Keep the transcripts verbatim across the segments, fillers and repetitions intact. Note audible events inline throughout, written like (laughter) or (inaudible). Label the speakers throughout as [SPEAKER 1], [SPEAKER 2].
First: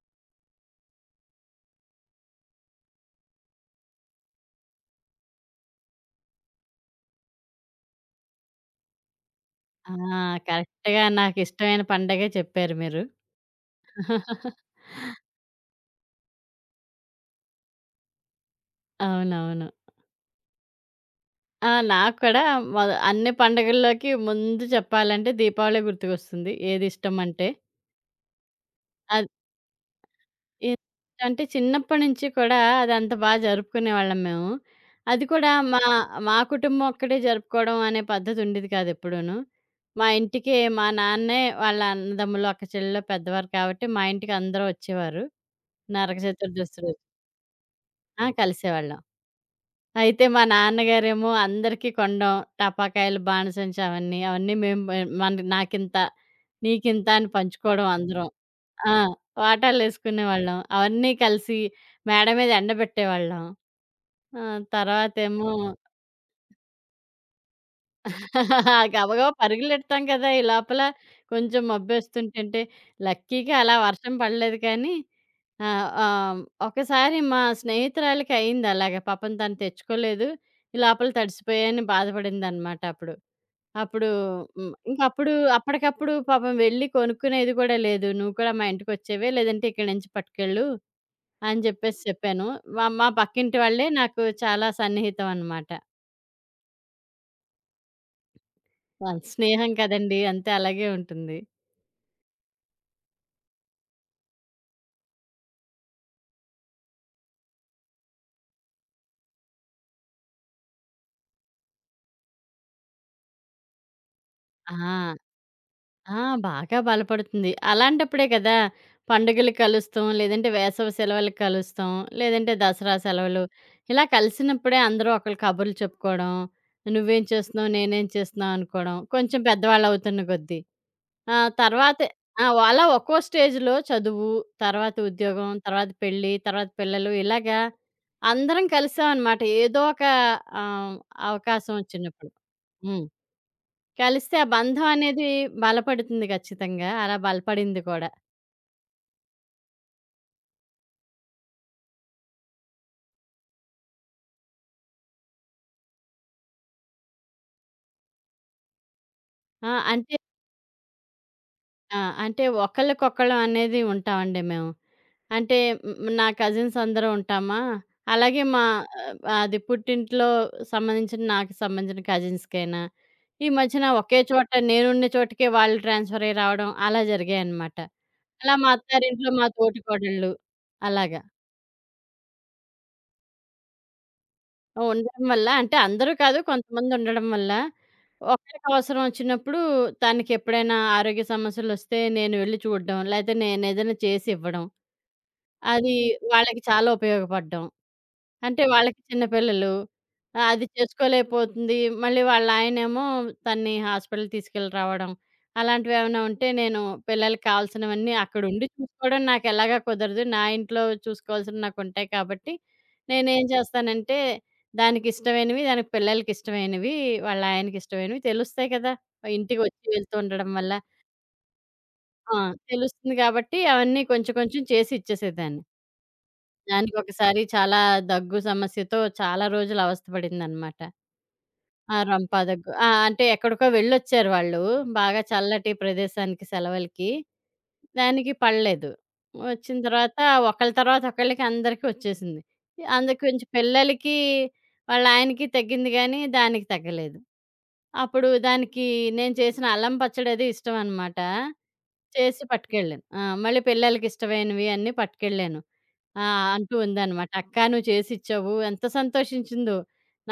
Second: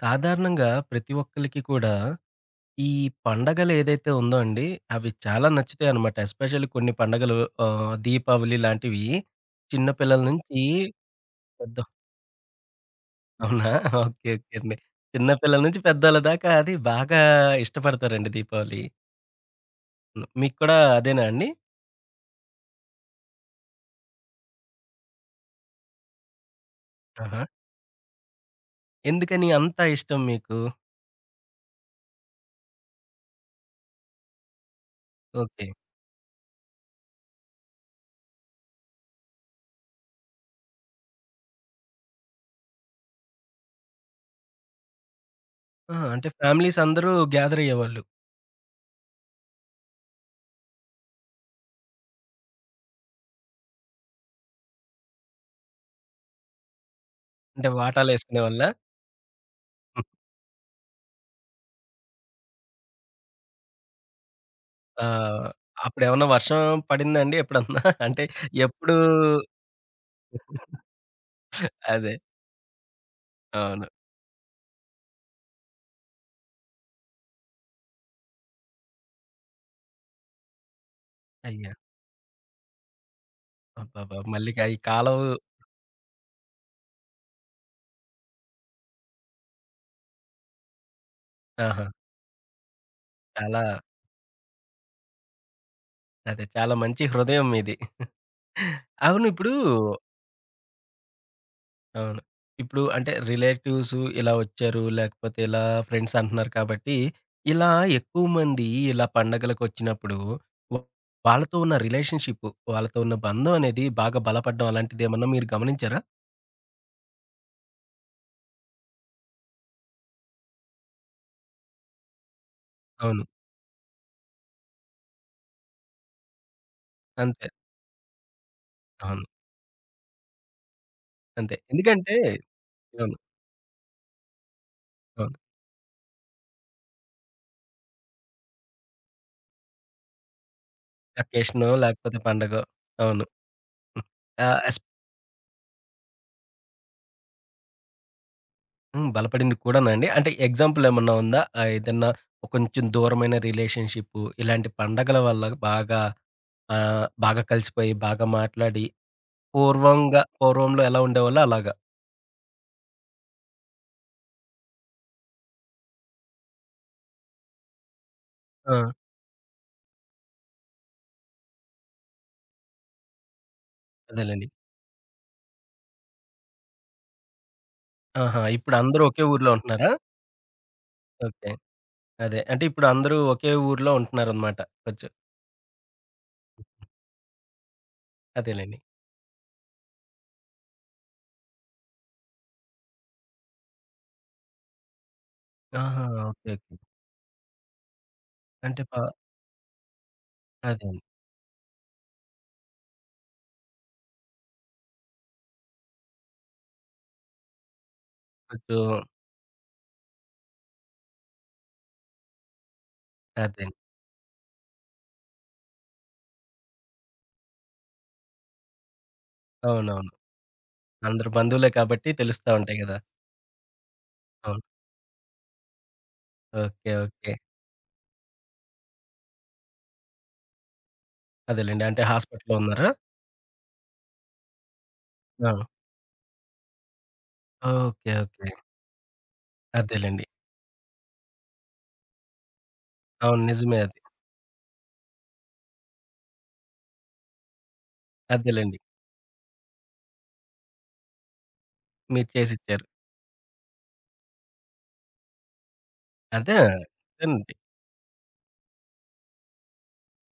[SPEAKER 1] సాధారణంగా ప్రతి ఒక్కళ్ళకి కూడా ఈ పండగలు ఏదైతే ఉందో అండి, అవి చాలా నచ్చుతాయి అనమాట. ఎస్పెషల్లీ కొన్ని పండగలు ఆహ్, దీపావళి లాంటివి చిన్న
[SPEAKER 2] ఆ!
[SPEAKER 1] పిల్లల నుంచి
[SPEAKER 2] కరెక్ట్‌గా
[SPEAKER 1] పెద్ద.
[SPEAKER 2] నాకిష్టమైన పండగే చెప్పారు మీరు.
[SPEAKER 1] అవునా? ఓకే. ఓకే అండి. చిన్న పిల్లల నుంచి పెద్దోళ్ళ దాకా అది బాగా ఇష్టపడతారండి దీపావళి.
[SPEAKER 2] అవునవును.
[SPEAKER 1] హ్మ్. మీకు కూడా అదేనా అండి?
[SPEAKER 2] ఆ! నాకు కూడా మొద అన్ని పండుగల్లోకి ముందు చెప్పాలంటే దీపావళి గుర్తుకొస్తుంది.
[SPEAKER 1] ఆహా!
[SPEAKER 2] ఏదిష్టమంటే. అది
[SPEAKER 1] ఎందుకని అంత ఇష్టం మీకు?
[SPEAKER 2] అంటే చిన్నప్పటి నుంచి కూడా అదంత బా జరుపుకునేవాళ్ళం మేము. అది కూడా
[SPEAKER 1] ఓకే.
[SPEAKER 2] మా మా కుటుంబం ఒక్కటే జరుపుకోవడం అనే పద్ధతి ఉండేది కాదు ఎప్పుడూను. మా ఇంటికి మా నాన్నే వాళ్ళ అన్నదమ్ములు, అక్క చెల్లెలు పెద్దవారు కాబట్టి మా ఇంటికి అందరూ వచ్చేవారు.
[SPEAKER 1] ఆ!
[SPEAKER 2] నరక
[SPEAKER 1] అంటే ఫ్యామిలీస్
[SPEAKER 2] చతుర్దశి రోజు.
[SPEAKER 1] అందరూ గ్యాదర్ అయ్యేవాళ్ళు.
[SPEAKER 2] ఆ! కలిసేవాళ్ళం. అయితే మా నాన్నగారేమో అందరికీ కొనడం, టపాకాయలు, బాణసంచ అవన్నీ, అవన్నీ మేము మేం మన నాకింత, నీకింత అని
[SPEAKER 1] అంటే
[SPEAKER 2] పంచుకోవడం అందరం.
[SPEAKER 1] వాటాలేసుకునేవాళ్ళా?
[SPEAKER 2] ఆ! వాటాలేసుకునేవాళ్ళం. అవన్నీ కలిసి మేడ మీద ఎండబెట్టేవాళ్ళం. ఆ!
[SPEAKER 1] ఆ!
[SPEAKER 2] తర్వాతేమో
[SPEAKER 1] అప్పుడేమన్నా వర్షం పడిందాండి ఎప్పుడన్నా? (laughs) అంటే
[SPEAKER 2] (laughs)
[SPEAKER 1] ఎప్పుడు.
[SPEAKER 2] గబగబా పరుగులెడతాం కదా! ఈ లోపల కొంచెం
[SPEAKER 1] అదే.
[SPEAKER 2] మబ్బేస్తుంటుంటే లక్కీగా అలా
[SPEAKER 1] అవును.
[SPEAKER 2] వర్షం పడలేదు కానీ ఆ! ఆహ్, ఒకసారి మా స్నేహితురాలికి అయింది అలాగా. పాపం తను తెచ్చుకోలేదు. ఈ లోపల
[SPEAKER 1] అయ్యో!
[SPEAKER 2] తడిసిపోయానని బాధపడిందనమాట అప్పుడు. అప్పుడు
[SPEAKER 1] అబ్బబ్బా! మళ్ళీ క
[SPEAKER 2] హ్మ్.
[SPEAKER 1] ఈ కాలవు.
[SPEAKER 2] ఇంకప్పుడు అప్పటికప్పుడు పాపం వెళ్ళి కొనుక్కునేది కూడా లేదు. "నువ్వు కూడా మా ఇంటికొచ్చేవే, లేదంటే ఇక్కడి నుంచి పట్టుకెళ్ళు" అని
[SPEAKER 1] ఆహా!
[SPEAKER 2] జెప్పేసి చెప్పాను. మా మా పక్కింటి
[SPEAKER 1] చాలా.
[SPEAKER 2] వాళ్ళే నాకు చాలా సన్నిహితం అనమాట.
[SPEAKER 1] అదే, చాలా మంచి హృదయం మీది.
[SPEAKER 2] వాళ్ళ
[SPEAKER 1] అవును, ఇప్పుడు.
[SPEAKER 2] స్నేహం కదండీ! అంతే అలాగే ఉంటుంది.
[SPEAKER 1] అవును. ఇప్పుడు అంటే రిలేటివ్స్ ఇలా వచ్చారు, లేకపోతే ఇలా ఫ్రెండ్స్ అంటున్నారు కాబట్టి, ఇలా ఎక్కువ మంది ఇలా పండగలకొచ్చినప్పుడు వ వాళ్ళతో ఉన్న రిలేషన్‌షిప్, వాళ్ళతో ఉన్న బంధం అనేది బాగా బలపడ్డం
[SPEAKER 2] ఆ!
[SPEAKER 1] అలాంటిదేమన్నా మీరు గమనించారా?
[SPEAKER 2] ఆ! బాగా బలపడుతుంది. అలాంటప్పుడే కదా! పండుగలకి కలుస్తాం, లేదంటే వేసవి సెలవులకి కలుస్తాం, లేదంటే దసరా
[SPEAKER 1] అవును.
[SPEAKER 2] సెలవులు. ఇలా కలిసినప్పుడే అందరూ ఒకళ్ళు కబుర్లు చెప్పుకోవడం, "నువ్వేం
[SPEAKER 1] అంతే.
[SPEAKER 2] చేస్తున్నావు? నేనేం చేస్తున్నావు?" అనుకోవడం.
[SPEAKER 1] అవును.
[SPEAKER 2] కొంచెం పెద్దవాళ్ళవుతున్న కొద్దీ. ఆ!
[SPEAKER 1] అంతే.
[SPEAKER 2] తర్వాతే
[SPEAKER 1] ఎందుకంటే
[SPEAKER 2] ఆ! వ అలా
[SPEAKER 1] అవును.
[SPEAKER 2] ఒక్కో స్టేజ్‌లో చదువు, తర్వాత
[SPEAKER 1] అవును.
[SPEAKER 2] ఉద్యోగం, తర్వాత పెళ్లి, తర్వాత పిల్లలు ఇలాగా అందరం కలిసామనమాట. ఏదో ఒక ఆహ్,
[SPEAKER 1] అకేషనో
[SPEAKER 2] అవకాశం
[SPEAKER 1] లేకపోతే
[SPEAKER 2] వచ్చినప్పుడు.
[SPEAKER 1] పండగో.
[SPEAKER 2] హ్మ్.
[SPEAKER 1] అవును. హ్మ్.
[SPEAKER 2] కలిస్తే ఆ
[SPEAKER 1] ఆహ్, ఎస్.
[SPEAKER 2] బంధం అనేది బలపడుతుంది ఖచ్చితంగా. అలా బలపడింది కూడా.
[SPEAKER 1] హ్మ్. బలపడింది కూడానండి. అంటే ఎగ్జాంపుల్ ఏమన్నా ఉందా? ఆహ్, ఏదన్నా కొంచెం దూరమైన రిలేషన్‌షిప్పు ఇలాంటి పండగల వల్ల బాగా, ఆహ్, బాగా కలిసిపోయి, బాగా మాట్లాడి
[SPEAKER 2] ఆ! అంటే
[SPEAKER 1] పూర్వంగా పూర్వంలో ఎలా ఉండేవాళ్ళో అలాగా.
[SPEAKER 2] ఆ! అంటే ఒకళ్ళకొకళ్ళం అనేది ఉంటామండి మేము. అంటే హ్మ్, నా కజిన్స్ అందరం ఉంటామా, అలాగే మా
[SPEAKER 1] ఆ!
[SPEAKER 2] ఆ, అది పుట్టింట్లో సంబంధించిన నాకు సంబంధించిన కజిన్స్‌కైనా, ఈ మధ్యన ఒకే
[SPEAKER 1] అదేలెండి.
[SPEAKER 2] చోట నేనున్న చోటకే వాళ్ళు ట్రాన్స్‌ఫర్ అయ్యి రావడం అలా జరిగాయనమాట.
[SPEAKER 1] ఆహా!
[SPEAKER 2] అలా మా
[SPEAKER 1] ఇప్పుడు అందరూ ఒకే
[SPEAKER 2] అత్తారింట్లో మా
[SPEAKER 1] ఊర్లో
[SPEAKER 2] తోటి
[SPEAKER 1] ఉంటున్నారా?
[SPEAKER 2] కోడళ్ళు అలాగా.
[SPEAKER 1] ఓకే. అదే. అంటే ఇప్పుడు అందరూ ఒకే ఊర్లో ఉంటున్నారనమాట. కొంచెం.
[SPEAKER 2] ఉండడం వల్ల అంటే అందరూ కాదు కొంతమంది ఉండడం వల్ల ఒకళ్ళకి
[SPEAKER 1] అదేలెండి.
[SPEAKER 2] అవసరం వచ్చినప్పుడు తనకెప్పుడైనా ఆరోగ్య సమస్యలొస్తే నేను వెళ్లి చూడడం, లేతే నేనేదైనా చేసి ఇవ్వడం. అది
[SPEAKER 1] ఆహా! ఓకే.
[SPEAKER 2] వాళ్ళకి
[SPEAKER 1] ఓకే.
[SPEAKER 2] చాలా ఉపయోగపడ్డం. అంటే
[SPEAKER 1] అంటే ప
[SPEAKER 2] వాళ్ళకి చిన్న పిల్లలు. ఆహ్, అది
[SPEAKER 1] అదే అండి.
[SPEAKER 2] చేసుకోలేకపోతుంది. మళ్ళీ వాళ్ళాయనేమో తనని హాస్పిటల్‌కి తీసుకెళ్ళి రావడం. అలాంటివేమైనా ఉంటే నేను పిల్లలకి కావాల్సినవన్నీ అక్కడుండి
[SPEAKER 1] కొంచెం.
[SPEAKER 2] చూసుకోవడం నాకెలాగా కుదరదు. నా ఇంట్లో చూసుకోవాల్సినవి నాకుంటాయి కాబట్టి, నేనేం
[SPEAKER 1] అదే.
[SPEAKER 2] చేస్తానంటే దానికిష్టమైనవి, దానికి పిల్లలకిష్టమైనవి, వాళ్ళాయనకిష్టమైనవి తెలుస్తాయి కదా! ఇంటికి వచ్చి
[SPEAKER 1] అవునవును.
[SPEAKER 2] వెళ్తూ ఉండడం వల్ల.
[SPEAKER 1] అందరు బంధువులే కాబట్టి
[SPEAKER 2] ఆ!
[SPEAKER 1] తెలుస్తా ఉంటాయి గదా!
[SPEAKER 2] తెలుస్తుంది కాబట్టి అవన్నీ కొంచెం కొంచెం
[SPEAKER 1] అవును.
[SPEAKER 2] చేసి ఇచ్చేసేదాన్ని.
[SPEAKER 1] ఓకే. ఓకే.
[SPEAKER 2] దానికొకసారి చాలా దగ్గు సమస్యతో చాలా రోజులు అవస్థపడిందనమాట.
[SPEAKER 1] అదేలెండి.
[SPEAKER 2] ఆ!
[SPEAKER 1] అంటే
[SPEAKER 2] రంపా
[SPEAKER 1] హాస్పిటల్‌లో
[SPEAKER 2] దగ్గు. ఆ!
[SPEAKER 1] ఉన్నారా?
[SPEAKER 2] అంటే ఎక్కడికో వెళ్ళొచ్చారు వాళ్ళు. బాగా
[SPEAKER 1] ఆ!
[SPEAKER 2] చల్లటి ప్రదేశానికి సెలవులకి.
[SPEAKER 1] ఓకే.
[SPEAKER 2] దానికి
[SPEAKER 1] ఓకే.
[SPEAKER 2] పడలేదు. వచ్చిన తర్వాత
[SPEAKER 1] అదేలెండి.
[SPEAKER 2] ఒకళ్ళ తర్వాత ఒకళ్ళకి అందరికి వచ్చేసింది. అందుకు
[SPEAKER 1] అవును,
[SPEAKER 2] కొంచెం
[SPEAKER 1] నిజమే అది.
[SPEAKER 2] పిల్లలకి వాళ్ళ ఆయనకి తగ్గింది గానీ, దానికి తగ్గలేదు. అప్పుడు
[SPEAKER 1] అదేలెండి.
[SPEAKER 2] దానికి నేను చేసిన అల్లం పచ్చడి అది ఇష్టం అనమాట.
[SPEAKER 1] మీరు
[SPEAKER 2] చేసి
[SPEAKER 1] చేసిచ్చారు.
[SPEAKER 2] పట్టుకెళ్ళాను. ఆ! మళ్ళీ పిల్లలకిష్టమైనవి అన్నీ పట్టుకెళ్ళాను. ఆ!
[SPEAKER 1] అదే.
[SPEAKER 2] అంటూ ఉందనమాట.
[SPEAKER 1] అదేనండి.
[SPEAKER 2] "అక్క నువ్వు చేసిచ్చావు." ఎంత సంతోషించిందో.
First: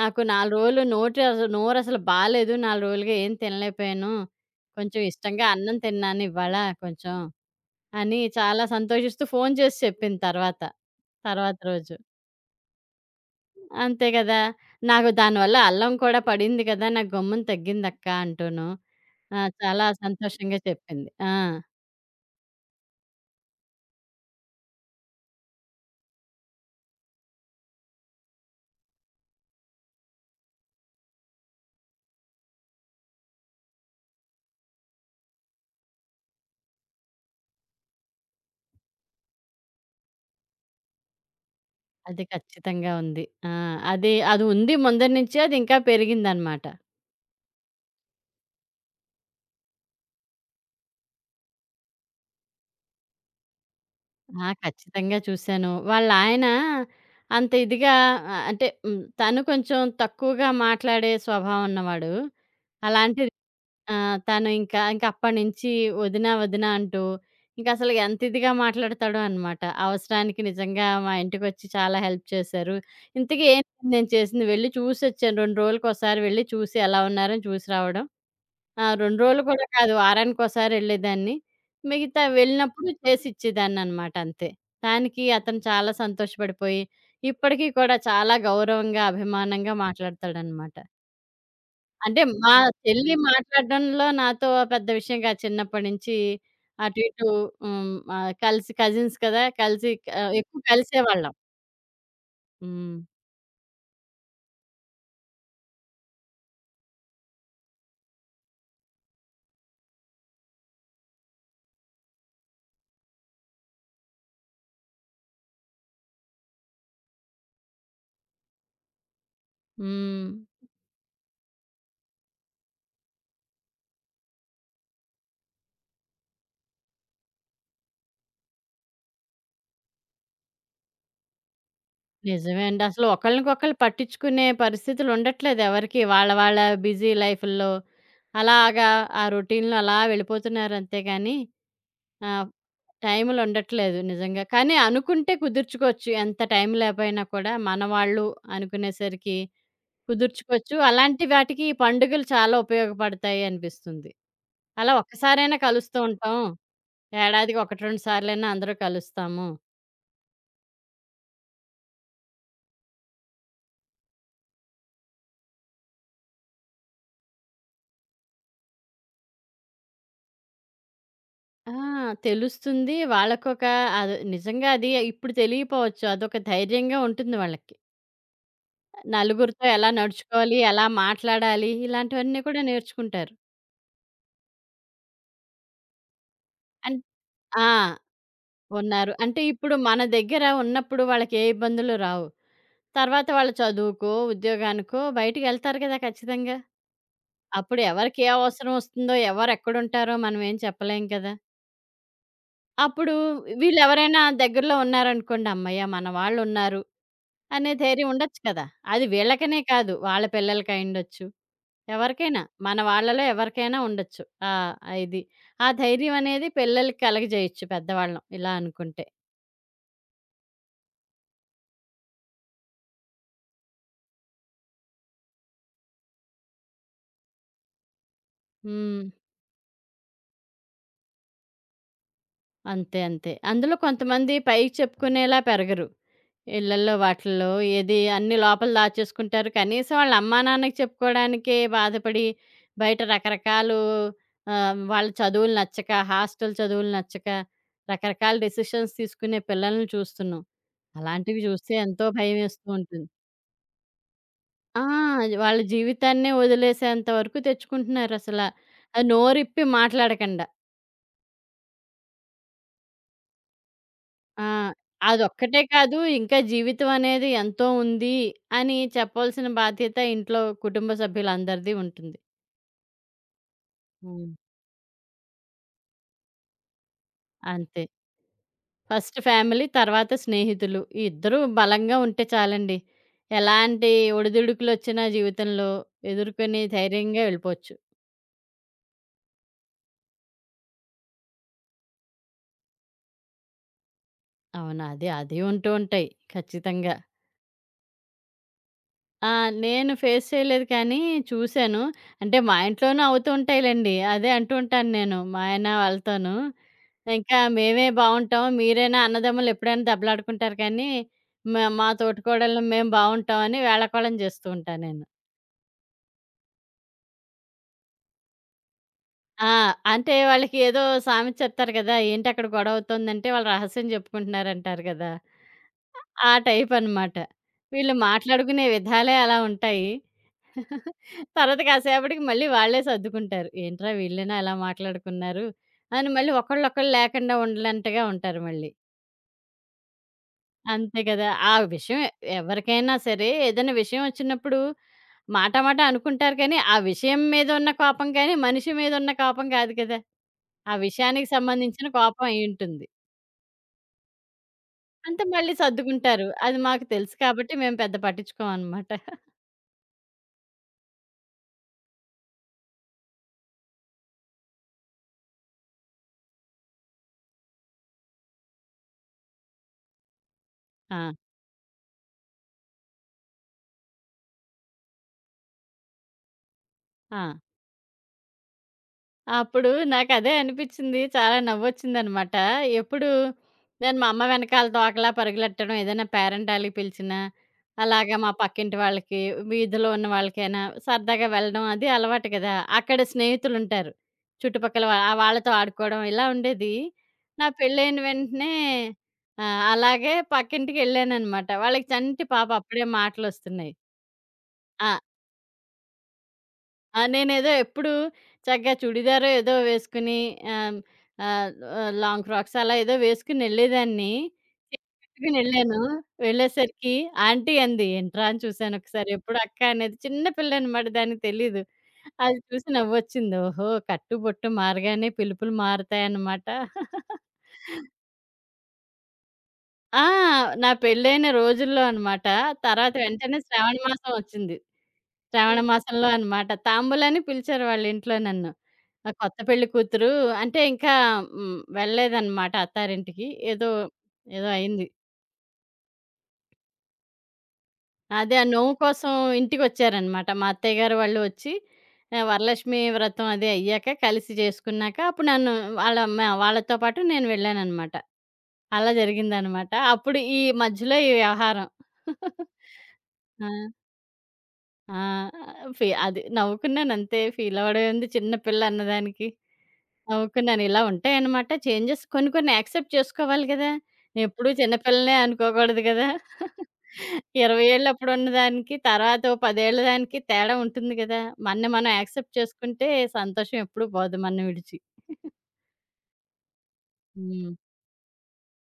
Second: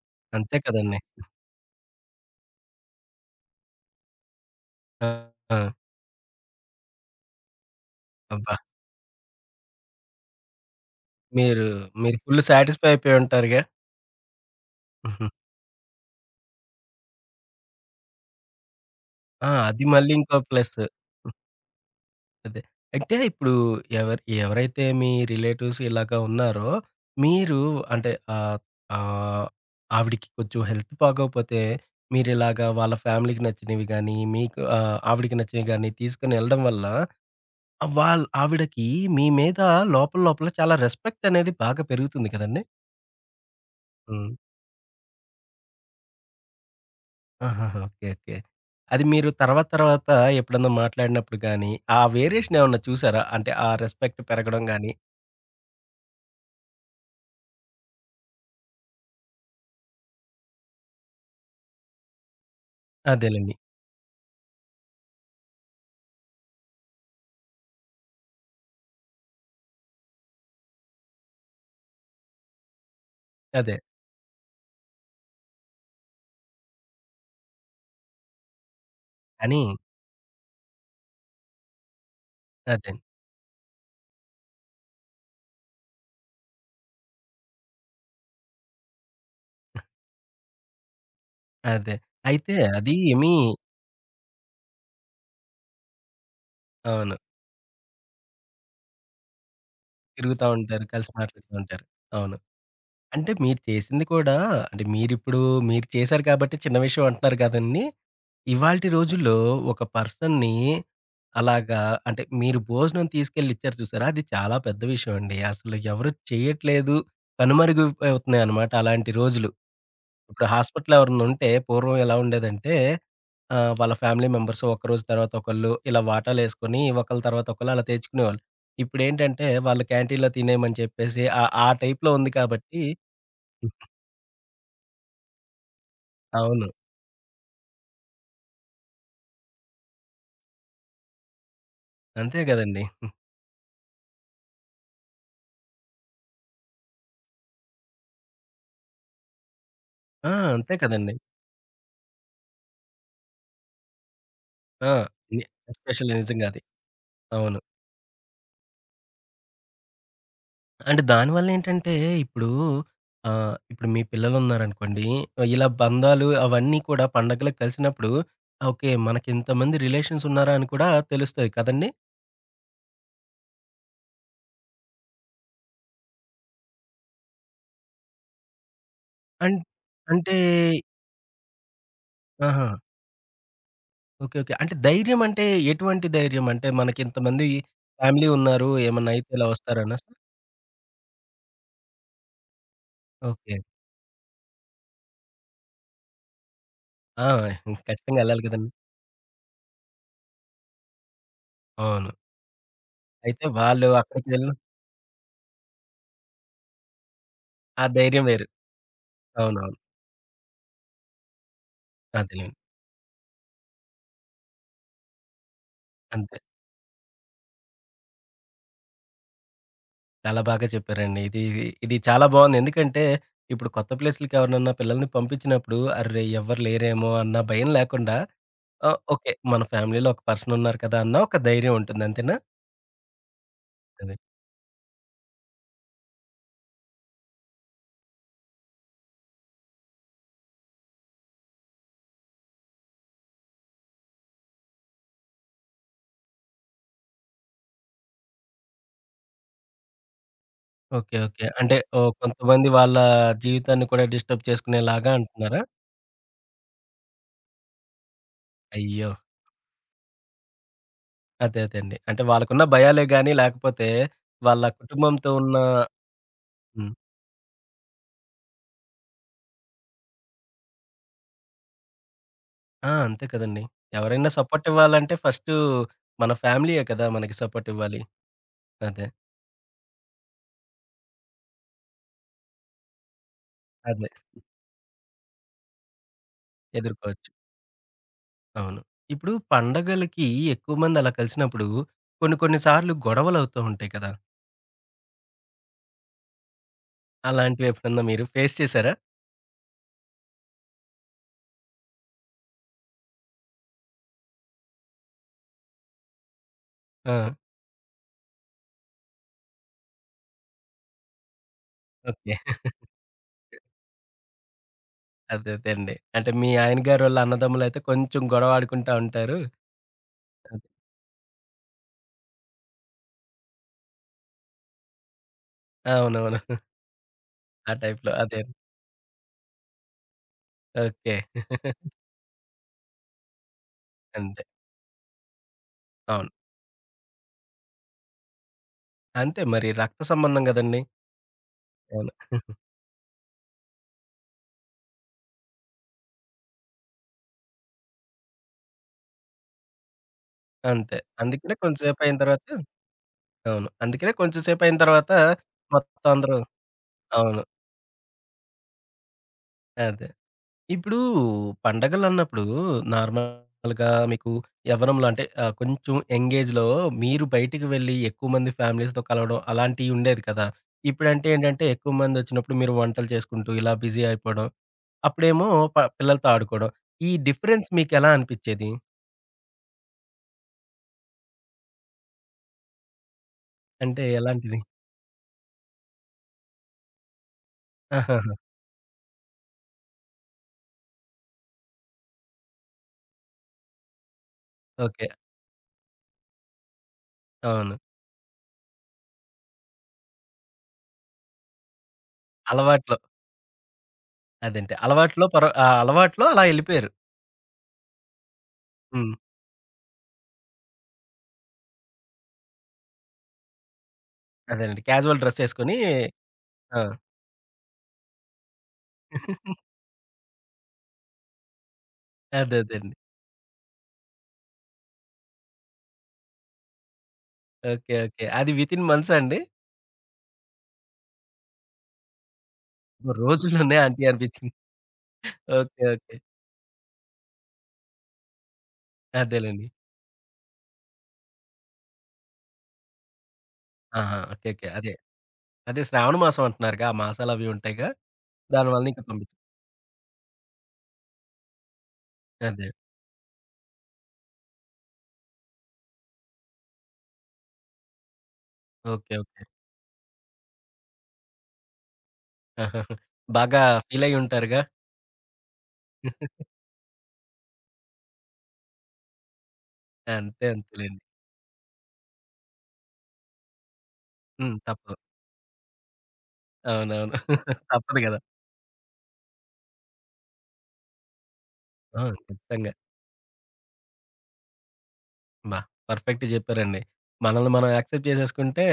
[SPEAKER 2] నాకు
[SPEAKER 1] అంతే
[SPEAKER 2] నాలుగు రోజులు
[SPEAKER 1] కదండీ.
[SPEAKER 2] నోటి అస- నోరు అసలు నోరసలు బాలేదు. నాలుగు రోజులుగా ఏం తినలేకపోయాను. కొంచెం
[SPEAKER 1] ఆ!
[SPEAKER 2] ఇష్టంగా
[SPEAKER 1] ఆ!
[SPEAKER 2] అన్నం తిన్నాను ఇవాళ కొంచెం అని
[SPEAKER 1] అబ్బా!
[SPEAKER 2] చాలా సంతోషిస్తూ ఫోను చేసి చెప్పింది తర్వాత. తర్వాత
[SPEAKER 1] మీరు
[SPEAKER 2] రోజు.
[SPEAKER 1] మీరు ఫుల్ సాటిస్ఫై అయిపోయుంటారుగా.
[SPEAKER 2] అంతే గదా! నాకు
[SPEAKER 1] హుహు.
[SPEAKER 2] దానివల్ల అల్లం కూడా పడింది కదా! నాకు గమ్మున తగ్గిందక్క అంటూను. ఆ!
[SPEAKER 1] ఆ! అది
[SPEAKER 2] చాలా
[SPEAKER 1] మళ్ళీ ఇంకో
[SPEAKER 2] సంతోషంగా
[SPEAKER 1] ప్లస్సు.
[SPEAKER 2] చెప్పింది. ఆ!
[SPEAKER 1] అదే. అంటే ఇప్పుడు ఎవరు ఎవరైతే మీ రిలేటివ్స్ ఇలాగా ఉన్నారో, మీరు అంటే ఆహ్, ఆహ్, ఆవిడకి కొంచెం హెల్త్ బాగోకపోతే, మీరిలాగా వాళ్ళ ఫ్యామిలీకి నచ్చినవి గానీ, మీకు ఆహ్, ఆవిడకి నచ్చినవి గానీ తీసుకొని వెళ్ళడం వల్ల వాళ్ ఆవిడకి మీ మీద లోపల లోపల చాలా రెస్పెక్ట్ అనేది బాగా
[SPEAKER 2] అది
[SPEAKER 1] పెరుగుతుంది కదండీ!
[SPEAKER 2] ఖచ్చితంగా ఉంది. ఆ! అది,
[SPEAKER 1] హ్మ్.
[SPEAKER 2] అది ఉంది ముందర నుంచి అది ఇంకా పెరిగిందనమాట.
[SPEAKER 1] ఆహాహా! ఓకే. ఓకే. అది మీరు తర్వాత తర్వాత ఎప్పుడన్నా మాట్లాడినప్పుడు గానీ, ఆ వేరియేషన్ ఏమన్నా చూసారా? అంటే ఆ రెస్పెక్ట్
[SPEAKER 2] ఆ!
[SPEAKER 1] పెరగడం గానీ.
[SPEAKER 2] ఖచ్చితంగా చూశాను. వాళ్ళాయన అంత ఇదిగా ఆహ్, అంటే హ్మ్, తను కొంచెం తక్కువగా మాట్లాడే స్వభావం ఉన్నవాడు. అలాంటిది
[SPEAKER 1] అదేలెండి.
[SPEAKER 2] ఆ! తను ఇంకా ఇంక అప్పటినుంచి వదిన, వదిన అంటూ ఇంకసలు ఎంత ఇదిగా మాట్లాడతాడో అనమాట. అవసరానికి నిజంగా మా ఇంటికొచ్చి చాలా హెల్ప్ చేశారు. ఇంతకీ ఏంటి
[SPEAKER 1] అదే.
[SPEAKER 2] నేను చేసింది? వెళ్లి చూసొచ్చాను. రెండు రోజులకోసారి వెళ్లి చూసి ఎలా ఉన్నారో చూసి రావడం. ఆ! రెండు రోజులు
[SPEAKER 1] కానీ.
[SPEAKER 2] కూడా కాదు. వారానికోసారి ఎళ్ళేదాన్ని. మిగతా వెళ్ళినప్పుడు
[SPEAKER 1] అదే.
[SPEAKER 2] చేసిచ్చేదాన్ననమాట అంతే. దానికి అతను చాలా సంతోషపడిపోయి, ఇప్పటికి కూడా చాలా గౌరవంగా, అభిమానంగా మాట్లాడతాడనమాట.
[SPEAKER 1] అదే.
[SPEAKER 2] అంటే మా
[SPEAKER 1] అయితే అది
[SPEAKER 2] చెల్లి
[SPEAKER 1] ఏమి.
[SPEAKER 2] మాట్లాడడంలో నాతో పెద్ద విషయం కాదు. చిన్నప్పటి నుంచి అటు
[SPEAKER 1] అవును.
[SPEAKER 2] ఇటు హ్మ్. ఆహ్, కలిసి కజిన్స్ కదా! కలిసి ఆహ్,
[SPEAKER 1] తిరుగుతా
[SPEAKER 2] ఎక్కువ
[SPEAKER 1] ఉంటారు. కలిసి
[SPEAKER 2] కలిసేవాళ్ళం.
[SPEAKER 1] మాట్లాడుతూ ఉంటారు. అవును.
[SPEAKER 2] హ్మ్.
[SPEAKER 1] అంటే మీరు చేసింది కూడా, అంటే మీరిప్పుడు మీరు చేశారు కాబట్టి చిన్న విషయం అంటున్నారు కదండీ! ఇవాల్టి రోజుల్లో ఒక పర్సన్‌ని అలాగా, అంటే మీరు భోజనం తీసుకెళ్ళి ఇచ్చారు చూసారా? అది చాలా పెద్ద విషయం అండి. అసలు ఎవరు చేయట్లేదు. కనుమరుగైపోతున్నాయన్నమాట అలాంటి రోజులు.
[SPEAKER 2] హ్మ్.
[SPEAKER 1] ఇప్పుడు హాస్పిటల్‌లో ఎవరైనా ఉంటే పూర్వం ఎలా ఉండేదంటే, ఆహ్, వాళ్ళ ఫ్యామిలీ మెంబర్స్ ఒకరోజు తర్వాత ఒకళ్ళు ఇలా వాటాలేసుకొని ఒకళ్ళ తర్వాత ఒకళ్ళు అలా తెచ్చుకునేవాళ్ళు. ఇప్పుడేంటంటే వాళ్ళు క్యాంటీన్‌లో తినేయమని చెప్పేసి ఆహ్, ఆ టైప్‌లో ఉంది
[SPEAKER 2] నిజమే
[SPEAKER 1] కాబట్టి.
[SPEAKER 2] అండి. అసలు
[SPEAKER 1] హ్మ్.
[SPEAKER 2] ఒకళ్ళనికొకళ్ళు పట్టించుకునే పరిస్థితులు ఉండట్లేదు ఎవరికీ. వాళ్ళ వాళ్ళ
[SPEAKER 1] అవును.
[SPEAKER 2] బిజీ లైఫ్‌ల్లో అలాగా ఆ రొటీన్‌లో అలా వెళ్ళిపోతున్నారు అంతే గాని
[SPEAKER 1] అంతే
[SPEAKER 2] ఆహ్,
[SPEAKER 1] గదండీ!
[SPEAKER 2] టైములు ఉండట్లేదు నిజంగా. కానీ అనుకుంటే కుదుర్చుకోవచ్చు. ఎంత టైం లేకపోయినా కూడా మన వాళ్ళు అనుకునేసరికి
[SPEAKER 1] ఆ! అంతే
[SPEAKER 2] కుదుర్చుకోవచ్చు.
[SPEAKER 1] కదండీ!
[SPEAKER 2] అలాంటి వాటికి ఈ పండుగలు చాలా ఉపయోగపడతాయి అనిపిస్తుంది.
[SPEAKER 1] ఆ!
[SPEAKER 2] అలా
[SPEAKER 1] ని
[SPEAKER 2] ఒక్కసారైనా కలుస్తూ
[SPEAKER 1] ఎస్పెషల్లీ
[SPEAKER 2] ఉంటాం.
[SPEAKER 1] నిజంగా అది. అవును.
[SPEAKER 2] ఏడాదికి ఒకటి, రెండు సార్లైనా అందరూ కలుస్తాము.
[SPEAKER 1] అంటే దానివల్లేంటంటే ఇప్పుడు ఆహ్, ఇప్పుడు మీ పిల్లలున్నారనుకోండి, ఇలా బంధాలు అవన్నీ కూడా పండగలకి కలిసినప్పుడు ఓకే. మనకింతమంది రిలేషన్స్ ఉన్నారా అని కూడా తెలుస్తది
[SPEAKER 2] ఆ!
[SPEAKER 1] కదండీ!
[SPEAKER 2] తెలుస్తుంది. వాళ్ళకొక అది నిజంగా అది ఇప్పుడు తెలియపోవచ్చు. అదొక ధైర్యంగా ఉంటుంది వాళ్ళకి.
[SPEAKER 1] అం
[SPEAKER 2] నలుగురితో ఎలా
[SPEAKER 1] అంటే
[SPEAKER 2] నడుచుకోవాలి, ఎలా మాట్లాడాలి ఇలాంటివన్నీ కూడా
[SPEAKER 1] ఆహా!
[SPEAKER 2] నేర్చుకుంటారు.
[SPEAKER 1] ఓకే. ఓకే. అంటే ధైర్యం అంటే ఎటువంటి ధైర్యం? అంటే
[SPEAKER 2] అన్
[SPEAKER 1] మనకింతమంది
[SPEAKER 2] ఆ!
[SPEAKER 1] ఫ్యామిలీ ఉన్నారు. ఏమన్నా
[SPEAKER 2] ఉన్నారు.
[SPEAKER 1] అయితే
[SPEAKER 2] అంటే
[SPEAKER 1] ఇలా
[SPEAKER 2] ఇప్పుడు
[SPEAKER 1] వస్తారనా
[SPEAKER 2] మన
[SPEAKER 1] సార్?
[SPEAKER 2] దగ్గర ఉన్నప్పుడు వాళ్ళకి ఏ ఇబ్బందులు రావు. తర్వాత వాళ్ళ
[SPEAKER 1] ఓకే.
[SPEAKER 2] చదువుకో, ఉద్యోగానికో బయటికెళ్తారు కదా! ఖచ్చితంగా.
[SPEAKER 1] ఆ!
[SPEAKER 2] అప్పుడు
[SPEAKER 1] ఖచ్చితంగా
[SPEAKER 2] ఎవరికి ఏ
[SPEAKER 1] ఎళ్ళాలి కదండీ!
[SPEAKER 2] అవసరం వస్తుందో, ఎవరెక్కడుంటారో మనం ఏం చెప్పలేం కదా!
[SPEAKER 1] అవును.
[SPEAKER 2] అప్పుడు
[SPEAKER 1] అయితే వాళ్ళు
[SPEAKER 2] వీళ్ళెవరైనా
[SPEAKER 1] అక్కడికి వెళ్ళిన
[SPEAKER 2] దగ్గరలో ఉన్నారనుకోండి, హమ్మయ్య! మన వాళ్ళున్నారు. అనే
[SPEAKER 1] ఆ
[SPEAKER 2] ధైర్యం
[SPEAKER 1] ధైర్యం
[SPEAKER 2] ఉండొచ్చు
[SPEAKER 1] వేరు.
[SPEAKER 2] కదా! అది వీళ్ళకనే
[SPEAKER 1] అవునవును.
[SPEAKER 2] కాదు. వాళ్ళ పిల్లలకైయుండొచ్చు. ఎవరికైనా.
[SPEAKER 1] అదేలెండి.
[SPEAKER 2] మన వాళ్ళలో ఎవరికైనా ఉండొచ్చు. ఆహ్, ఆ ఇది. ఆ ధైర్యం
[SPEAKER 1] అంతే.
[SPEAKER 2] అనేది పిల్లలకి కలగజేయొచ్చు పెద్దవాళ్ళం ఇలా అనుకుంటే.
[SPEAKER 1] చాలా బాగా చెప్పారండి. ఇది, ఇది చాలా బావుంది. ఎందుకంటే ఇప్పుడు కొత్త ప్లేస్‌లకి ఎవరినన్నా పిల్లల్ని పంపించినప్పుడు అర్రె! ఎవ్వరు లేరేమో అన్న భయం లేకుండా ఆహ్,
[SPEAKER 2] హ్మ్.
[SPEAKER 1] ఓకే. మన ఫ్యామిలీలో ఒక పర్సన్ ఉన్నారు కదా! అన్న ఒక ధైర్యం ఉంటుంది. అంతేనా?
[SPEAKER 2] అంతే. అంతే. అందులో
[SPEAKER 1] అదే.
[SPEAKER 2] కొంతమంది పైకి చెప్పుకునేలా పెరగరు. ఇళ్ళల్లో వాటిల్లో ఏది అన్నీ లోపల దాచేసుకుంటారు. కనీసం వాళ్ళ అమ్మా, నాన్నకి చెప్పుకోవడానికే బాధపడి బయట రకరకాలు ఆహ్, వాళ్ళ చదువులు నచ్చక, హాస్టల్ చదువులు నచ్చక రకరకాల డెసిషన్స్ తీసుకునే పిల్లల్ని చూస్తున్నాం.
[SPEAKER 1] ఓకే.
[SPEAKER 2] అలాంటివి
[SPEAKER 1] ఓకే.
[SPEAKER 2] చూస్తే
[SPEAKER 1] అంటే
[SPEAKER 2] ఎంతో
[SPEAKER 1] ఓహ్!
[SPEAKER 2] భయమేస్తూ
[SPEAKER 1] కొంతమంది వాళ్ళ
[SPEAKER 2] ఉంటుంది.
[SPEAKER 1] జీవితాన్ని కూడా డిస్టర్బ్
[SPEAKER 2] ఆ!
[SPEAKER 1] చేసుకునేలాగా
[SPEAKER 2] వాళ్ళ
[SPEAKER 1] అంటున్నారా?
[SPEAKER 2] జీవితాన్నే వదిలేసేంత వరకు తెచ్చుకుంటున్నారసల. ఆహ్,
[SPEAKER 1] అయ్యో!
[SPEAKER 2] నోరిప్పి మాట్లాడకండా.
[SPEAKER 1] అదే అదే అండి. అంటే వాళ్ళకున్న భయాలే గాని లేకపోతే
[SPEAKER 2] ఆ!
[SPEAKER 1] వాళ్ళ కుటుంబంతో ఉన్న.
[SPEAKER 2] అదొక్కటే కాదు ఇంకా జీవితం
[SPEAKER 1] హ్మ్.
[SPEAKER 2] అనేది ఎంతో ఉంది అని చెప్పాల్సిన బాధ్యత ఇంట్లో కుటుంబ సభ్యులందరిది ఉంటుంది.
[SPEAKER 1] ఆ! అంతే కదండీ. ఎవరైనా
[SPEAKER 2] హ్మ్.
[SPEAKER 1] సపోర్ట్ ఇవ్వాలంటే ఫస్టు మన ఫ్యామిలీయే కదా! మనకి సపోర్ట్
[SPEAKER 2] అంతే.
[SPEAKER 1] ఇవ్వాలి. అదే.
[SPEAKER 2] ఫస్ట్ ఫ్యామిలీ తర్వాత స్నేహితులు. ఈ ఇద్దరు బలంగా ఉంటే చాలండి. ఎలాంటి
[SPEAKER 1] అదే.
[SPEAKER 2] ఒడిదుడుకులొచ్చినా జీవితంలో ఎదుర్కొని ధైర్యంగా
[SPEAKER 1] ఎదుర్కోవచ్చు.
[SPEAKER 2] వెళ్ళిపోవచ్చు.
[SPEAKER 1] అవును. ఇప్పుడు పండగలకి ఎక్కువ మంది అలా కలిసినప్పుడు కొన్ని కొన్ని సార్లు గొడవలవుతూ ఉంటాయి కదా!
[SPEAKER 2] అవును. అది అది ఉంటూ ఉంటాయి ఖచ్చితంగా.
[SPEAKER 1] అలాంటివి ఎప్పుడన్నా మీరు ఫేస్ చేసారా?
[SPEAKER 2] ఆ! నేను ఫేస్ చేయలేదు కానీ చూసాను. అంటే మా ఇంట్లోనూ అవుతూ ఉంటాయిలెండి. అదే అంటూ ఉంటాను నేను మా ఆయన వాళ్ళతోనూ.
[SPEAKER 1] ఆ!
[SPEAKER 2] ఇంకా మేమే బావుంటాం. మీరైనా అన్నదమ్ములు ఎప్పుడైనా దెబ్బలాడుకుంటారు కానీ, మా మా
[SPEAKER 1] ఓకే.
[SPEAKER 2] తోటికోడళ్ళం మేము బావుంటాం అని వేళాకోళం చేస్తూ ఉంటా నేను.
[SPEAKER 1] అదే అదే అండి. అంటే మీ ఆయన గారోళ్ళ అన్నదమ్ములైతే కొంచెం గొడవ ఆడుకుంటా ఉంటారు.
[SPEAKER 2] ఆ! అంటే
[SPEAKER 1] అదే.
[SPEAKER 2] వాళ్ళకి ఏదో సామెత చెప్తారు కదా! ఏంటి అక్కడ గొడవ అవుతోందంటే వాళ్ళు రహస్యం చెప్పుకుంటున్నారంటారు కదా! ఆ
[SPEAKER 1] అవునవును.
[SPEAKER 2] టైపనమాట.
[SPEAKER 1] ఆ
[SPEAKER 2] వీళ్ళు
[SPEAKER 1] టైప్‌లో అదే.
[SPEAKER 2] మాట్లాడుకునే విధాలే అలా ఉంటాయి.
[SPEAKER 1] ఓకే.
[SPEAKER 2] తర్వాత కాసేపటికి మళ్ళీ వాళ్ళే సర్దుకుంటారు. ఏంట్రా వీళ్ళేనా
[SPEAKER 1] అంతే.
[SPEAKER 2] ఇలా మాట్లాడుకున్నారు? అని
[SPEAKER 1] అవును.
[SPEAKER 2] మళ్ళీ ఒకళ్ళొకళ్ళు లేకుండా ఉండలంటగా ఉంటారు మళ్ళీ.
[SPEAKER 1] అంతే మరి రక్త సంబంధం గదండీ!
[SPEAKER 2] అంతే కదా! ఆ విషయం
[SPEAKER 1] అవును.
[SPEAKER 2] ఎవరికైనా సరే ఏదైనా విషయం వచ్చినప్పుడు మాట మాట అనుకుంటారు కానీ, ఆ విషయం మీద ఉన్న కోపం కానీ, మనిషి మీద ఉన్న కోపం కాదు కదా! ఆ
[SPEAKER 1] అంతే.
[SPEAKER 2] విషయానికి
[SPEAKER 1] అందుకనే కొంచెం
[SPEAKER 2] సంబంధించిన
[SPEAKER 1] సేపయిన
[SPEAKER 2] కోపం
[SPEAKER 1] తర్వాత.
[SPEAKER 2] అయ్యుంటుంది.
[SPEAKER 1] అవును. అందుకనే కొంచెం సేపయిన తర్వాత
[SPEAKER 2] అంతే మళ్ళీ
[SPEAKER 1] మొత్తం
[SPEAKER 2] సర్దుకుంటారు.
[SPEAKER 1] అందరూ.
[SPEAKER 2] అది మాకు తెలుసు
[SPEAKER 1] అవును.
[SPEAKER 2] కాబట్టి మేము పెద్ద పట్టించుకోమనమాట.
[SPEAKER 1] అదే. ఇప్పుడు పండగలన్నప్పుడు నార్మల్‌గా మీకు యవ్వనంలో అంటే ఆహ్, కొంచెం యంగ్ ఏజ్‌లో మీరు బయటికి వెళ్ళి ఎక్కువ మంది ఫ్యామిలీస్‌తో కలవడం అలాంటియి ఉండేది కదా!
[SPEAKER 2] ఆ!
[SPEAKER 1] ఇప్పుడంటే ఏంటంటే ఎక్కువ మందొచ్చినప్పుడు మీరు వంటలు చేసుకుంటూ ఇలా బిజీ అయిపోవడం. అప్పుడేమో ప పిల్లలతో ఆడుకోవడం. ఈ
[SPEAKER 2] ఆ!
[SPEAKER 1] డిఫరెన్స్ మీకెలా అనిపిచ్చేది?
[SPEAKER 2] అప్పుడు నాకదే అనిపిచ్చింది. చాలా నవ్వొచ్చిందనమాట. ఎప్పుడు నేను
[SPEAKER 1] అంటే
[SPEAKER 2] మా అమ్మ
[SPEAKER 1] ఎలాంటిది?
[SPEAKER 2] వెనకాల తోకలా పరుగులెట్టడం, ఏదైనా పేరంటాలకి పిలిచినా, అలాగా మా
[SPEAKER 1] ఆహాహా!
[SPEAKER 2] పక్కింటి వాళ్ళకి, వీధిలో ఉన్న వాళ్ళకైనా సరదాగా వెళ్ళడం అది అలవాటు కదా! అక్కడ స్నేహితులుంటారు. చుట్టుపక్కల వా
[SPEAKER 1] ఓకే.
[SPEAKER 2] ఆ వాళ్ళతో ఆడుకోవడం ఇలా ఉండేది. నా
[SPEAKER 1] అవును.
[SPEAKER 2] పెళ్ళైన వెంటనే ఆహ్, అలాగే పక్కింటికెళ్ళాననమాట. వాళ్ళకి చంటి పాప అప్పుడే
[SPEAKER 1] అలవాట్లో.
[SPEAKER 2] మాటలొస్తున్నాయి.
[SPEAKER 1] అదేండి.
[SPEAKER 2] ఆ!
[SPEAKER 1] అలవాట్లో పొర ఆహ్, అలవాట్లో అలా ఎళ్ళిపోయారు.
[SPEAKER 2] ఆ! నేనేదో ఎప్పుడూ చక్కగా
[SPEAKER 1] హ్మ్.
[SPEAKER 2] చుడిదారో ఏదో వేసుకుని ఆహ్, ఆహ్, ఆహ్, లాంగ్ ఫ్రాక్స్ అలా ఏదో వేసుకునెళ్ళేదాన్ని. చీర
[SPEAKER 1] అదేనండి. క్యాజువల్ డ్రెస్ ఏసుకొని.
[SPEAKER 2] కట్టుకునెళ్ళాను. (laughs)
[SPEAKER 1] ఆ!
[SPEAKER 2] వెళ్ళేసరికి ఆంటీ అంది. "ఏంట్రా" అని చూసానొకసారి. ఎప్పుడు అక్క అనేది చిన్న పిల్లనమాట దానికి తెలీదు. అది
[SPEAKER 1] అదే
[SPEAKER 2] చూసి
[SPEAKER 1] అదేండి.
[SPEAKER 2] నవ్వొచ్చింది. ఓహో! కట్టు బొట్టు మారగానే పిలుపులు మారతాయన్నమాట. (laughs)
[SPEAKER 1] ఓకే. ఓకే. అది వితిన్ మంత్సా అండి?
[SPEAKER 2] ఆ! నా పెళ్ళైన రోజుల్లో అనమాట. తర్వాత (laughs) వెంటనే
[SPEAKER 1] రోజుల్లోనే
[SPEAKER 2] శ్రావణ
[SPEAKER 1] ఆంటీ
[SPEAKER 2] మాసం
[SPEAKER 1] అనిపించింది.
[SPEAKER 2] ఒచ్చింది. శ్రావణ
[SPEAKER 1] ఓకే.
[SPEAKER 2] మాసంలో
[SPEAKER 1] ఓకే.
[SPEAKER 2] అనమాట. తాంబూలాన్ని పిలిచారు వాళ్ళింట్లో నన్ను. ఆ కొత్త పెళ్లి
[SPEAKER 1] అదేలెండి.
[SPEAKER 2] కూతురు అంటే ఇంకా హ్మ్. వెళ్ళలేదనమాట అత్తారింటికి. ఏదో,
[SPEAKER 1] ఆహా! ఓకే.
[SPEAKER 2] ఏదో
[SPEAKER 1] ఓకే.
[SPEAKER 2] అయింది.
[SPEAKER 1] అదే. అదే శ్రావణ మాసం అంటున్నారుగా. ఆ మాసాలవి ఉంటాయిగా.
[SPEAKER 2] అదే ఆ నోము
[SPEAKER 1] దానివల్ల ఇంక
[SPEAKER 2] కోసం
[SPEAKER 1] పంపించి.
[SPEAKER 2] ఇంటికొచ్చారనమాట. మా అత్తయ్య గారు వాళ్ళు వచ్చి ఆహ్,
[SPEAKER 1] అదే.
[SPEAKER 2] వరలక్ష్మి వ్రతం అది అయ్యాక కలిసి చేసుకున్నాక అప్పుడు నన్ను వాళ్ళ మ వాళ్ళతో పాటు నేను వెళ్ళాననమాట. అలా
[SPEAKER 1] ఓకే. ఓకే.
[SPEAKER 2] జరిగిందనమాట. అప్పుడు ఈ మధ్యలో ఈ వ్యవహారం. (laughs)
[SPEAKER 1] (laughs)
[SPEAKER 2] ఆ!
[SPEAKER 1] బాగా ఫీలయ్యి ఉంటారుగా.
[SPEAKER 2] ఆ! ఫీ అది నవ్వుకున్నానంతే. ఫీలవ్వడమేముంది చిన్న పిల్ల అన్నదానికి.
[SPEAKER 1] అంతే
[SPEAKER 2] నవ్వుకున్నాను. ఇలా
[SPEAKER 1] అంతేలెండి.
[SPEAKER 2] ఉంటాయన్నమాట చేంజెస్. కొన్ని కొన్ని యాక్సెప్ట్ చేసుకోవాలి గదా! ఎప్పుడూ
[SPEAKER 1] హ్మ్. తప్పదు.
[SPEAKER 2] చిన్నపిల్లనే అనుకోకూడదు గదా!
[SPEAKER 1] అవునవును. (laughs)
[SPEAKER 2] ఇరవై ఏళ్ళు
[SPEAKER 1] తప్పదు గదా!
[SPEAKER 2] అప్పుడున్న దానికి, తర్వాత ఓ పది ఏళ్ళ దానికి తేడా ఉంటుంది గదా! మనని మనం
[SPEAKER 1] ఆ!
[SPEAKER 2] యాక్సెప్ట్
[SPEAKER 1] ఖచ్చితంగా.
[SPEAKER 2] చేసుకుంటే సంతోషం ఎప్పుడూ పోదు మనం విడిచి.
[SPEAKER 1] అబ్బా! పర్ఫెక్ట్ జెప్పారండి. మనల్ని
[SPEAKER 2] హ్మ్.
[SPEAKER 1] మనం యాక్సెప్ట్ చేసేసుకుంటే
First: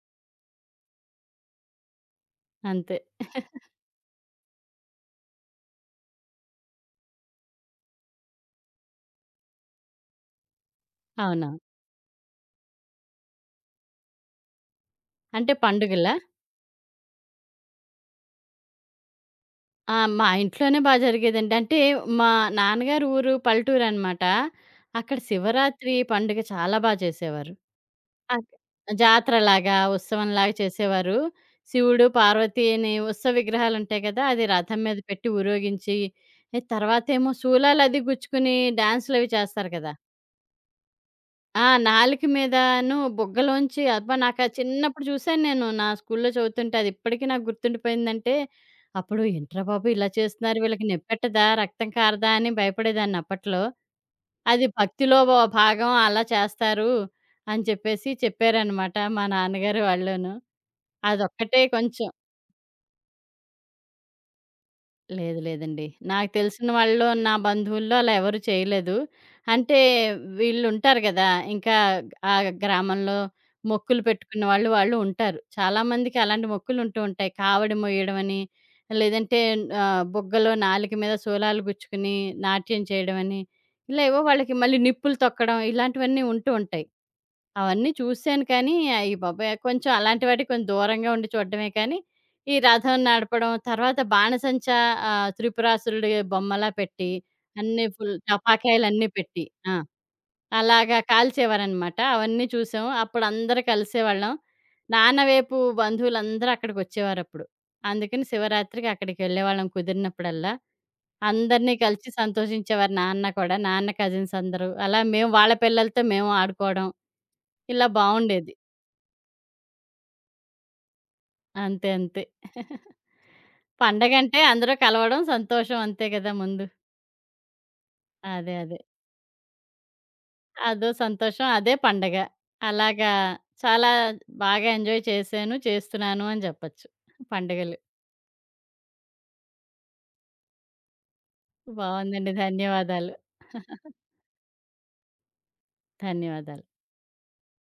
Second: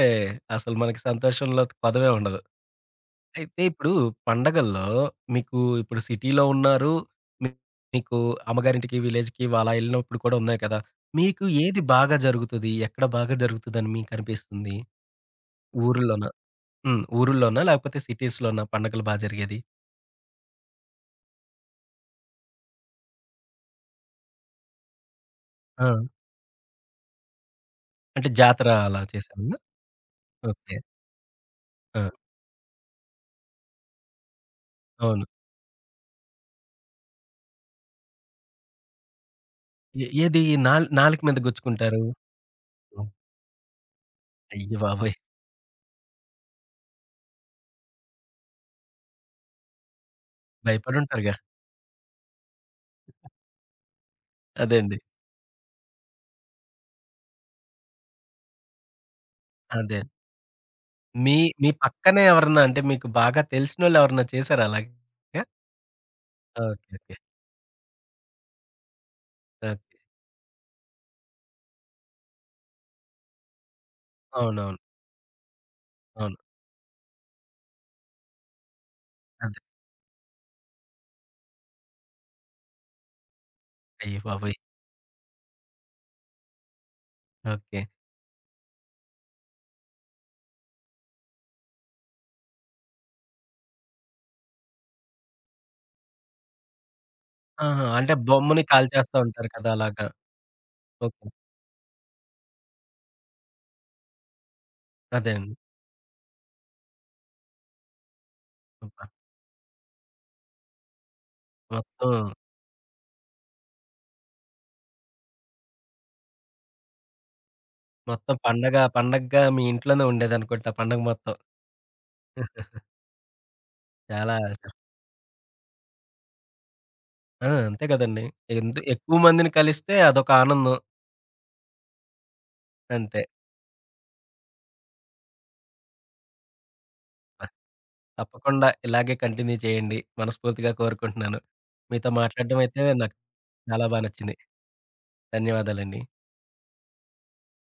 [SPEAKER 1] అసలు మనకి సంతోషంలో కొదవే ఉండదు.
[SPEAKER 2] అంతే.
[SPEAKER 1] అయితే ఇప్పుడు పండగల్లో మీకు ఇప్పుడు సిటీలో ఉన్నారు. మీ మీకు అమ్మగారింటికి, విలేజ్‌కి అలా ఎళ్ళినప్పుడు కూడా ఉన్నాయి కదా! మీకు
[SPEAKER 2] అవునవును.
[SPEAKER 1] ఏది బాగా జరుగుతది? ఎక్కడ బాగా జరుగుతదని మీకనిపిస్తుంది?
[SPEAKER 2] అంటే పండుగలా?
[SPEAKER 1] ఊరుల్లోనా? హ్మ్. ఊరుల్లోనా? లేకపోతే సిటీస్‌లోనా పండగలు బా జరిగేది?
[SPEAKER 2] ఆ! మా ఇంట్లోనే బా జరిగేదండి. అంటే మా నాన్నగారు ఊరు పల్లెటూరనమాట. అక్కడ
[SPEAKER 1] ఆ!
[SPEAKER 2] శివరాత్రి పండుగ చాలా బా చేసేవారు.
[SPEAKER 1] అంటే
[SPEAKER 2] అక్
[SPEAKER 1] జాతర అలా చేశామనా?
[SPEAKER 2] జాతరలాగా, ఉత్సవంలాగా
[SPEAKER 1] ఓకే.
[SPEAKER 2] చేసేవారు.
[SPEAKER 1] ఆ!
[SPEAKER 2] శివుడు, పార్వతి అని ఉత్సవ విగ్రహాలుంటాయి కదా! అది రథం మీద
[SPEAKER 1] అవును.
[SPEAKER 2] పెట్టి ఊరేగించి, ఎ తర్వాతేమో శూలాలది గుచ్చుకుని డాన్సులవి చేస్తారు కదా!
[SPEAKER 1] ఏ ఏది నాల్ నాలుక మీద
[SPEAKER 2] ఆ!
[SPEAKER 1] గుచ్చుకుంటారు?
[SPEAKER 2] నాలుక మీదను
[SPEAKER 1] హ్మ్.
[SPEAKER 2] బుగ్గలోంచి అబ్బా! నాకా
[SPEAKER 1] అయ్య
[SPEAKER 2] చిన్నప్పుడు
[SPEAKER 1] బాబోయ్!
[SPEAKER 2] చూశాను నేను. నా స్కూల్లో చదువుతుంటే అదిప్పటికి నాకు గుర్తుండిపోయిందంటే, అప్పుడు ఏంట్రా బాబు! ఇలా చేస్తున్నారు వీళ్ళకి
[SPEAKER 1] భయపడుంటారుగా.
[SPEAKER 2] నొప్పెట్టదా? రక్తం కారదా? అని భయపడేదాన్ని అప్పట్లో. అది
[SPEAKER 1] అదే అండి.
[SPEAKER 2] భక్తిలో బ భాగం అలా చేస్తారు అని చెప్పేసి చెప్పారనమాట మా నాన్నగారు
[SPEAKER 1] అదే.
[SPEAKER 2] వాళ్ళును.
[SPEAKER 1] మీ
[SPEAKER 2] అదొక్కటే
[SPEAKER 1] మీ
[SPEAKER 2] కొంచెం
[SPEAKER 1] పక్కనే ఎవరన్నా అంటే మీకు బాగా తెలిసినోళ్ళు ఎవరన్నా చేశారా అలాగా?
[SPEAKER 2] లేదు లేదండి. నాకు తెలిసిన
[SPEAKER 1] ఓకే.
[SPEAKER 2] వాళ్ళలో,
[SPEAKER 1] ఓకే.
[SPEAKER 2] నా బంధువుల్లో అలా ఎవరు చేయలేదు.
[SPEAKER 1] ఓకే.
[SPEAKER 2] అంటే వీళ్ళుంటారు గదా! ఇంకా ఆ గ్రామంలో మొక్కులు పెట్టుకున్న వాళ్ళు,
[SPEAKER 1] అవునవును.
[SPEAKER 2] వాళ్ళు ఉంటారు. చాలామందికి
[SPEAKER 1] అవును.
[SPEAKER 2] అలాంటి మొక్కులుంటూ ఉంటాయి. కావడి మొయ్యడమని, లేదంటే
[SPEAKER 1] అదే.
[SPEAKER 2] ఆహ్, బుగ్గలో నాలుక మీద శూలాలు గుచ్చుకుని నాట్యం చేయడమని, ఇలా
[SPEAKER 1] అయ్య
[SPEAKER 2] ఏవో వాళ్ళకి
[SPEAKER 1] బాబోయ్!
[SPEAKER 2] మళ్ళీ నిప్పులు తొక్కడం ఇలాంటివన్నీ ఉంటూ ఉంటాయి.
[SPEAKER 1] ఓకే.
[SPEAKER 2] అవన్నీ చూసాను కానీ, అయ్య బాబోయ్! కొంచెం అలాంటి వాటికి కొంచెం దూరంగా ఉండి చూడడమే కానీ, ఈ రథం నడపడం, తర్వాత బాణసంచ ఆహ్, త్రిపురాసురుడి బొమ్మలా పెట్టి, అన్నీ
[SPEAKER 1] ఆహా! అంటే
[SPEAKER 2] ఫుల్
[SPEAKER 1] బొమ్మని
[SPEAKER 2] టపాకాయలన్నీ
[SPEAKER 1] కాల్చేస్తా
[SPEAKER 2] పెట్టి
[SPEAKER 1] ఉంటారు కదా!
[SPEAKER 2] ఆ!
[SPEAKER 1] అలాగా.
[SPEAKER 2] అలాగా
[SPEAKER 1] ఓకే.
[SPEAKER 2] కాల్చేవారనమాట. అవన్నీ చూసాం. అప్పుడు అందరూ కలిసేవాళ్ళం. నాన్న
[SPEAKER 1] అదే అండి.
[SPEAKER 2] వైపు బంధువులందరూ అక్కడికొచ్చేవారప్పుడు. అందుకని శివరాత్రికి
[SPEAKER 1] అబ్బా!
[SPEAKER 2] అక్కడికెళ్ళేవాళ్ళం కుదిరినప్పుడల్లా. అందరినీ కలిసి
[SPEAKER 1] మొత్తం,
[SPEAKER 2] సంతోషించేవారు నాన్న కూడా. నాన్న కజిన్స్ అందరూ. అలా మేము వాళ్ళ పిల్లలతో మేము ఆడుకోవడం, ఇలా
[SPEAKER 1] మొత్తం
[SPEAKER 2] బావుండేది.
[SPEAKER 1] పండగ పండగగా మీ ఇంట్లోనే ఉండేదనుకుంటా పండగ మొత్తం.
[SPEAKER 2] అంతే. అంతే.
[SPEAKER 1] చాలా.
[SPEAKER 2] పండగంటే అందరూ కలవడం సంతోషం అంతే గదా! ముందు.
[SPEAKER 1] ఆ! అంతే కదండీ.
[SPEAKER 2] అదే. అదే.
[SPEAKER 1] ఎందు ఎక్కువ మందిని కలిస్తే అదొక ఆనందం.
[SPEAKER 2] అదో సంతోషం. అదే పండగ. అలాగా
[SPEAKER 1] అంతే.
[SPEAKER 2] చాలా బాగా ఎంజాయ్ చేశాను, చేస్తున్నాను అని జెప్పొచ్చు.
[SPEAKER 1] ఆ!
[SPEAKER 2] పండుగలు.
[SPEAKER 1] తప్పకుండా ఇలాగే కంటిన్యూ చేయండి. మనస్ఫూర్తిగా కోరుకుంటున్నాను. మీతో
[SPEAKER 2] బావుందండి.
[SPEAKER 1] మాట్లాడడం అయితే
[SPEAKER 2] ధన్యవాదాలు.
[SPEAKER 1] నాకు చాలా బా నచ్చింది. ధన్యవాదాలండి.
[SPEAKER 2] ధన్యవాదాలు.